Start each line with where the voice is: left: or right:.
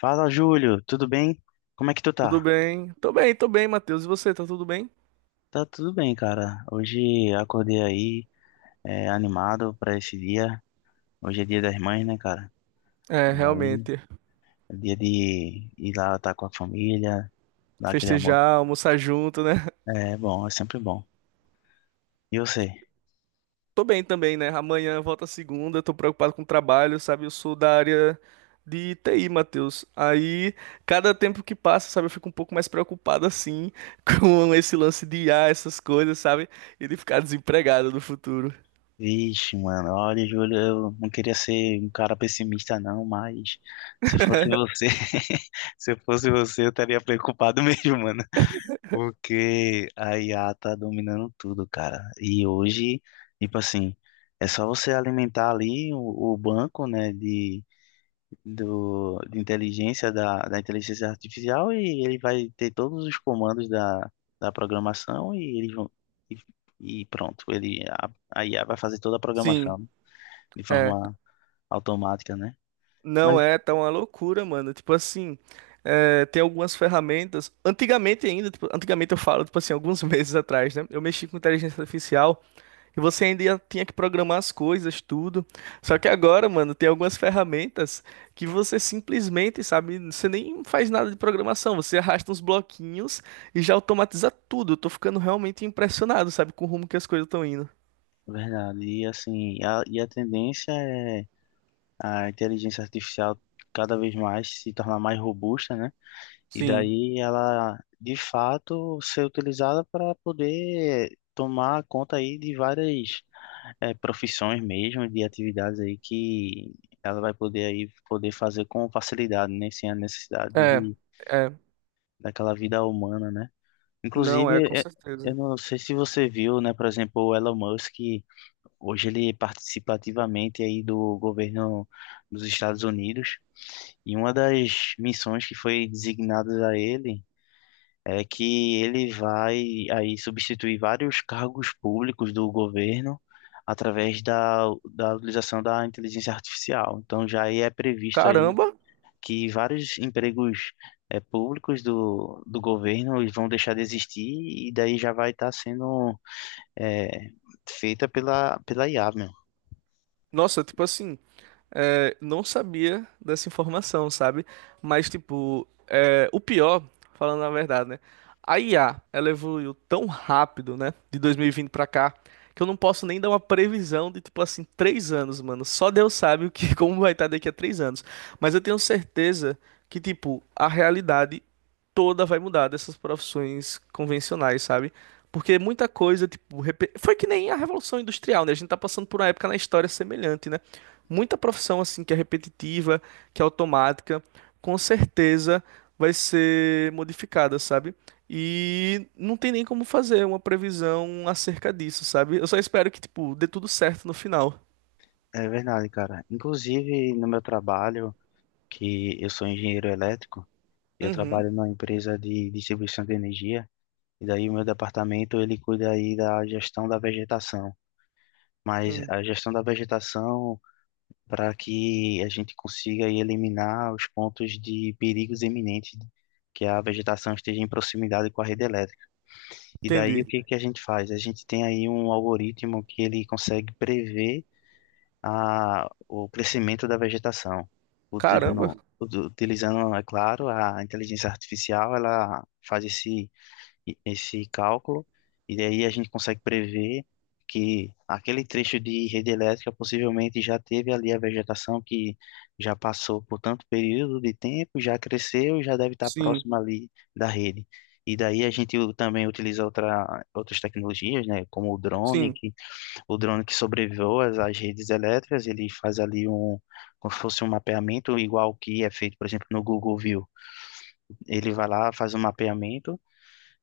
left: Fala, Júlio, tudo bem? Como é que tu
right: Tudo
left: tá?
right: bem? Tô bem, tô bem, Matheus. E você, tá tudo bem?
left: Tá tudo bem, cara. Hoje acordei aí, animado pra esse dia. Hoje é dia das mães, né, cara?
right: É,
left: E aí,
right: realmente.
left: é dia de ir lá estar com a família, dar aquele almoço.
right: Festejar, almoçar junto, né?
left: É bom, é sempre bom. E você?
right: Tô bem também, né? Amanhã volta a segunda, tô preocupado com o trabalho, sabe? Eu sou da área de TI, Matheus. Aí, cada tempo que passa, sabe, eu fico um pouco mais preocupado assim com esse lance de I a essas coisas, sabe? E de ficar desempregado no futuro.
left: Vixe, mano, olha, Júlio, eu não queria ser um cara pessimista, não, mas se fosse você, se fosse você, eu estaria preocupado mesmo, mano. Porque a IA tá dominando tudo, cara. E hoje, tipo assim, é só você alimentar ali o banco, né, de inteligência da inteligência artificial, e ele vai ter todos os comandos da, da programação e eles vão e, e pronto, a IA vai fazer toda a
right: Sim,
left: programação de
right: é.
left: forma automática, né?
right: Não
left: Mas,
right: é, tá uma loucura, mano. Tipo assim, é, tem algumas ferramentas. Antigamente ainda, tipo, antigamente eu falo, tipo assim, alguns meses atrás, né? Eu mexi com inteligência artificial e você ainda tinha que programar as coisas, tudo. Só que agora, mano, tem algumas ferramentas que você simplesmente, sabe, você nem faz nada de programação, você arrasta uns bloquinhos e já automatiza tudo. Eu tô ficando realmente impressionado, sabe, com o rumo que as coisas estão indo.
left: Verdade, e assim, e a tendência é a inteligência artificial cada vez mais se tornar mais robusta, né? E
right: Sim,
left: daí ela, de fato, ser utilizada para poder tomar conta aí de várias profissões mesmo, de atividades aí que ela vai poder aí poder fazer com facilidade, né? Sem a necessidade
right: é,
left: de
right: é,
left: daquela vida humana, né?
right: não é,
left: Inclusive,
right: com
left: eu
right: certeza.
left: não sei se você viu, né? Por exemplo, o Elon Musk hoje ele participa ativamente aí do governo dos Estados Unidos, e uma das missões que foi designada a ele é que ele vai aí substituir vários cargos públicos do governo através da utilização da inteligência artificial. Então já aí é previsto aí
right: Caramba!
left: que vários empregos públicos do governo eles vão deixar de existir, e daí já vai estar sendo eh, feita pela IA, meu.
right: Nossa, tipo assim, é, não sabia dessa informação, sabe? Mas, tipo, é, o pior, falando a verdade, né? A IA, ela evoluiu tão rápido, né? De 2020 pra cá, que eu não posso nem dar uma previsão de, tipo assim, 3 anos, mano. Só Deus sabe o que, como vai estar daqui a 3 anos. Mas eu tenho certeza que, tipo, a realidade toda vai mudar dessas profissões convencionais, sabe? Porque muita coisa, tipo, foi que nem a Revolução Industrial, né? A gente tá passando por uma época na história semelhante, né? Muita profissão assim que é repetitiva, que é automática, com certeza vai ser modificada, sabe? E não tem nem como fazer uma previsão acerca disso, sabe? Eu só espero que, tipo, dê tudo certo no final.
left: É verdade, cara. Inclusive no meu trabalho, que eu sou engenheiro elétrico, eu
right: Uhum,
left: trabalho numa empresa de distribuição de energia, e daí o meu departamento ele cuida aí da gestão da vegetação. Mas
right: hum,
left: a gestão da vegetação para que a gente consiga aí eliminar os pontos de perigos iminentes que a vegetação esteja em proximidade com a rede elétrica. E daí o
right: entendi.
left: que que a gente faz? A gente tem aí um algoritmo que ele consegue prever o crescimento da vegetação,
right: Caramba.
left: utilizando, é claro, a inteligência artificial, ela faz esse cálculo, e daí a gente consegue prever que aquele trecho de rede elétrica possivelmente já teve ali a vegetação que já passou por tanto período de tempo, já cresceu e já deve estar
right: Sim,
left: próximo ali da rede. E daí a gente também utiliza outras tecnologias, né, como
right: sim,
left: o drone que sobrevoa as redes elétricas, ele faz ali um, como se fosse um mapeamento igual que é feito, por exemplo, no Google View. Ele vai lá, faz um mapeamento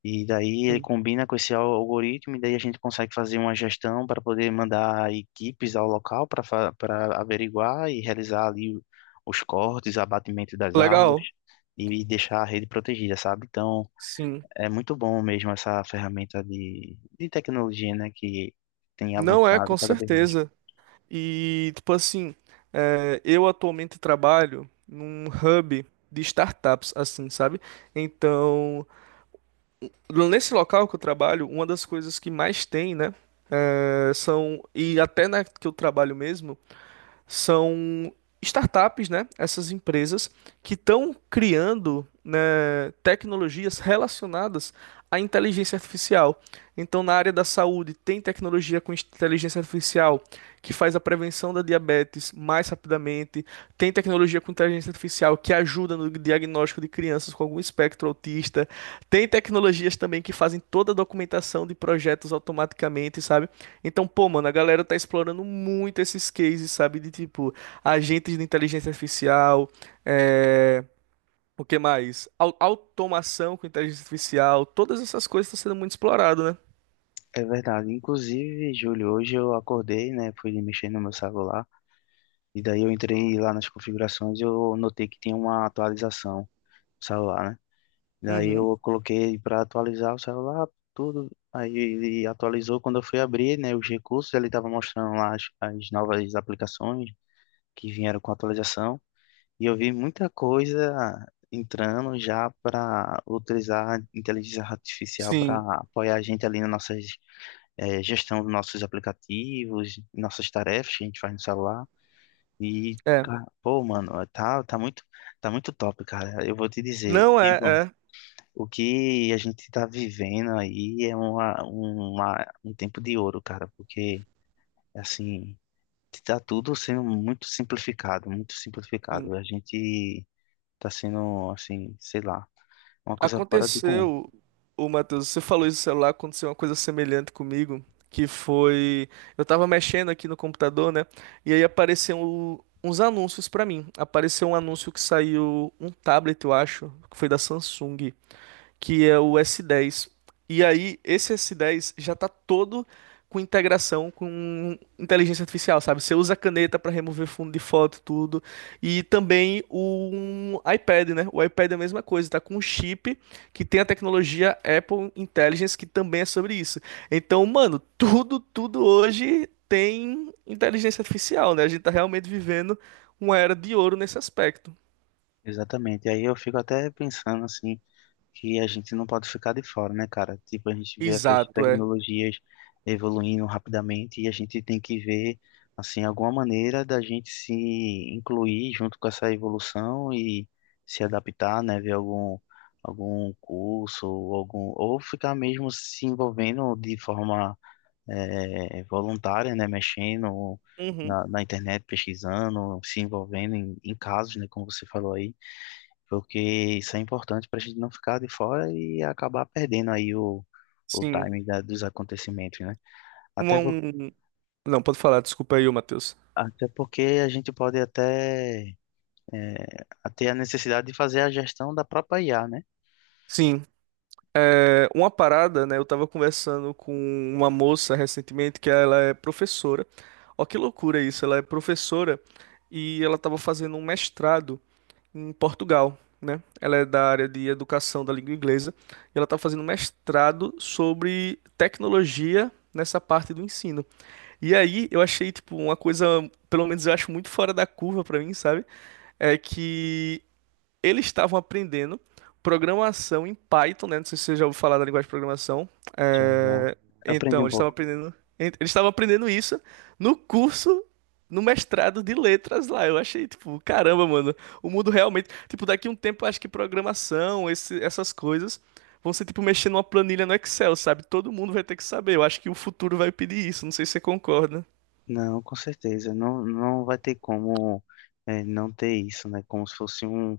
left: e daí ele
right: sim.
left: combina com algoritmo, e daí a gente consegue fazer uma gestão para poder mandar equipes ao local para para averiguar e realizar ali os cortes, abatimento das árvores,
right: Legal.
left: e deixar a rede protegida, sabe? Então
right: Sim.
left: é muito bom mesmo essa ferramenta de tecnologia, né, que tem
right: Não é, com
left: avançado cada vez mais.
right: certeza. E, tipo assim, é, eu atualmente trabalho num hub de startups, assim, sabe? Então, nesse local que eu trabalho, uma das coisas que mais tem, né? É, são, e até na que eu trabalho mesmo, são startups, né? Essas empresas que estão criando, né, tecnologias relacionadas à inteligência artificial. Então, na área da saúde, tem tecnologia com inteligência artificial que faz a prevenção da diabetes mais rapidamente, tem tecnologia com inteligência artificial que ajuda no diagnóstico de crianças com algum espectro autista, tem tecnologias também que fazem toda a documentação de projetos automaticamente, sabe? Então, pô, mano, a galera tá explorando muito esses cases, sabe? De tipo, agentes de inteligência artificial, é... o que mais? Automação com inteligência artificial, todas essas coisas estão sendo muito explorado, né?
left: É verdade. Inclusive, Júlio, hoje eu acordei, né, fui mexer no meu celular, e daí eu entrei lá nas configurações e eu notei que tinha uma atualização no celular, né? Daí
right: Uhum.
left: eu coloquei para atualizar o celular, tudo. Aí ele atualizou. Quando eu fui abrir, né, os recursos, ele estava mostrando lá as novas aplicações que vieram com a atualização. E eu vi muita coisa entrando já para utilizar a inteligência artificial para
right: Sim,
left: apoiar a gente ali na nossa gestão dos nossos aplicativos, nossas tarefas que a gente faz no celular. E,
right: é.
left: pô, mano, tá muito top, cara. Eu vou te dizer.
right: Não é,
left: Tipo,
right: é.
left: o que a gente tá vivendo aí é um tempo de ouro, cara, porque, assim, tá tudo sendo muito simplificado, muito
right: Sim.
left: simplificado. A gente tá sendo, assim, sei lá, uma coisa fora do comum.
right: Aconteceu, o Matheus, você falou isso do celular, aconteceu uma coisa semelhante comigo, que foi, eu tava mexendo aqui no computador, né? E aí apareceu uns anúncios pra mim. Apareceu um anúncio que saiu um tablet, eu acho, que foi da Samsung que é o S10. E aí, esse S10 já tá todo com integração com inteligência artificial, sabe? Você usa a caneta para remover fundo de foto, tudo. E também o um iPad, né? O iPad é a mesma coisa, tá com um chip que tem a tecnologia Apple Intelligence, que também é sobre isso. Então, mano, tudo hoje tem inteligência artificial, né? A gente tá realmente vivendo uma era de ouro nesse aspecto.
left: Exatamente. E aí eu fico até pensando, assim, que a gente não pode ficar de fora, né, cara? Tipo, a gente vê essas
right: Exato, é.
left: tecnologias evoluindo rapidamente e a gente tem que ver, assim, alguma maneira da gente se incluir junto com essa evolução e se adaptar, né? Ver algum, algum curso, ou algum, ou ficar mesmo se envolvendo de forma voluntária, né? Mexendo
right: Uhum,
left: na internet, pesquisando, se envolvendo em casos, né? Como você falou aí, porque isso é importante para a gente não ficar de fora e acabar perdendo aí o
right: sim.
left: time dos acontecimentos, né? Até, por-
right: Um, Não, pode falar, desculpa aí, ô Matheus.
left: Até porque a gente pode até é, ter a necessidade de fazer a gestão da própria IA, né?
right: Sim, é, uma parada, né? Eu tava conversando com uma moça recentemente que ela é professora. Ó, que loucura isso, ela é professora e ela tava fazendo um mestrado em Portugal, né? Ela é da área de educação da língua inglesa e ela tá fazendo um mestrado sobre tecnologia nessa parte do ensino. E aí eu achei, tipo, uma coisa, pelo menos eu acho muito fora da curva pra mim, sabe? É que eles estavam aprendendo programação em Python, né? Não sei se você já ouviu falar da linguagem de programação.
left: Já, já.
right: É,
left: Aprendi
right: Então,
left: um
right: eles estavam
left: pouco.
right: aprendendo, en- eles estavam aprendendo isso no curso, no mestrado de letras lá. Eu achei, tipo, caramba, mano, o mundo realmente, tipo, daqui a um tempo eu acho que programação, essas coisas vão ser tipo mexer numa planilha no Excel, sabe? Todo mundo vai ter que saber. Eu acho que o futuro vai pedir isso, não sei se você concorda.
left: Não, com certeza. Não, não vai ter como não ter isso, né? Como se fosse um,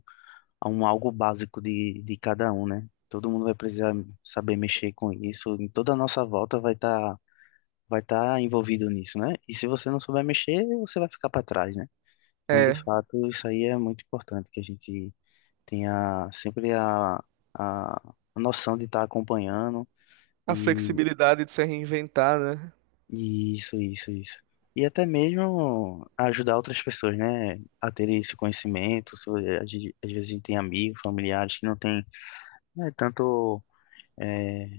left: um algo básico de cada um, né? Todo mundo vai precisar saber mexer com isso. Em toda a nossa volta vai estar, vai estar envolvido nisso, né? E se você não souber mexer, você vai ficar para trás, né? Então, de
right: É,
left: fato, isso aí é muito importante que a gente tenha sempre a, a noção de estar acompanhando
right: a
left: e,
right: flexibilidade de se reinventar, né?
left: e isso, isso. E até mesmo ajudar outras pessoas, né, a terem esse conhecimento. Às vezes a gente tem amigos, familiares que não têm, né, tanto é,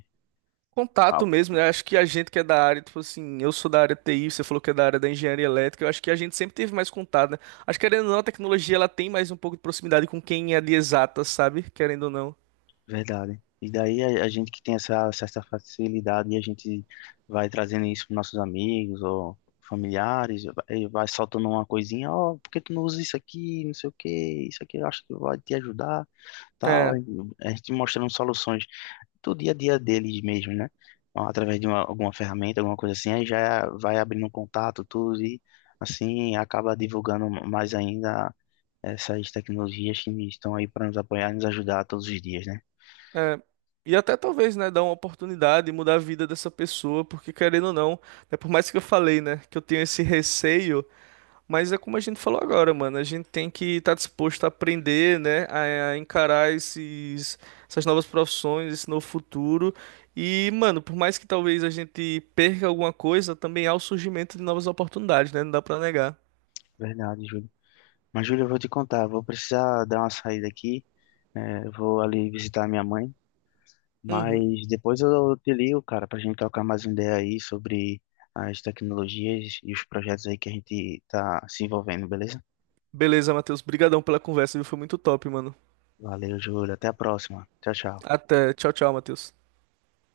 right: Contato mesmo, né? Acho que a gente que é da área, tipo assim, eu sou da área TI, você falou que é da área da engenharia elétrica, eu acho que a gente sempre teve mais contato, né? Acho que, querendo ou não, a tecnologia ela tem mais um pouco de proximidade com quem é de exatas, sabe? Querendo ou não.
left: verdade. E daí a gente que tem essa certa facilidade, a gente vai trazendo isso para nossos amigos ou familiares, e vai soltando uma coisinha, ó, por que tu não usa isso aqui, não sei o que, isso aqui eu acho que vai te ajudar, tal.
right: É,
left: Aí a gente mostrando soluções do dia a dia deles mesmo, né? Ó, através de uma, alguma ferramenta, alguma coisa assim, aí já vai abrindo um contato, tudo, e assim acaba divulgando mais ainda essas tecnologias que estão aí para nos apoiar e nos ajudar todos os dias, né?
right: é. E até talvez, né, dar uma oportunidade e mudar a vida dessa pessoa, porque querendo ou não, né, por mais que eu falei, né, que eu tenho esse receio. Mas é como a gente falou agora, mano. A gente tem que estar disposto a aprender, né? A encarar essas novas profissões, esse novo futuro. E, mano, por mais que talvez a gente perca alguma coisa, também há o surgimento de novas oportunidades, né? Não dá pra negar.
left: Verdade, Júlio. Mas, Júlia, eu vou te contar, vou precisar dar uma saída aqui, né? Eu vou ali visitar minha mãe,
right: Uhum.
left: mas depois eu te ligo, cara, pra gente trocar mais uma ideia aí sobre as tecnologias e os projetos aí que a gente tá se envolvendo, beleza?
right: Beleza, Matheus. Brigadão pela conversa, viu? Foi muito top, mano.
left: Valeu, Júlia, até a próxima. Tchau, tchau.
right: Até. Tchau, tchau, Matheus.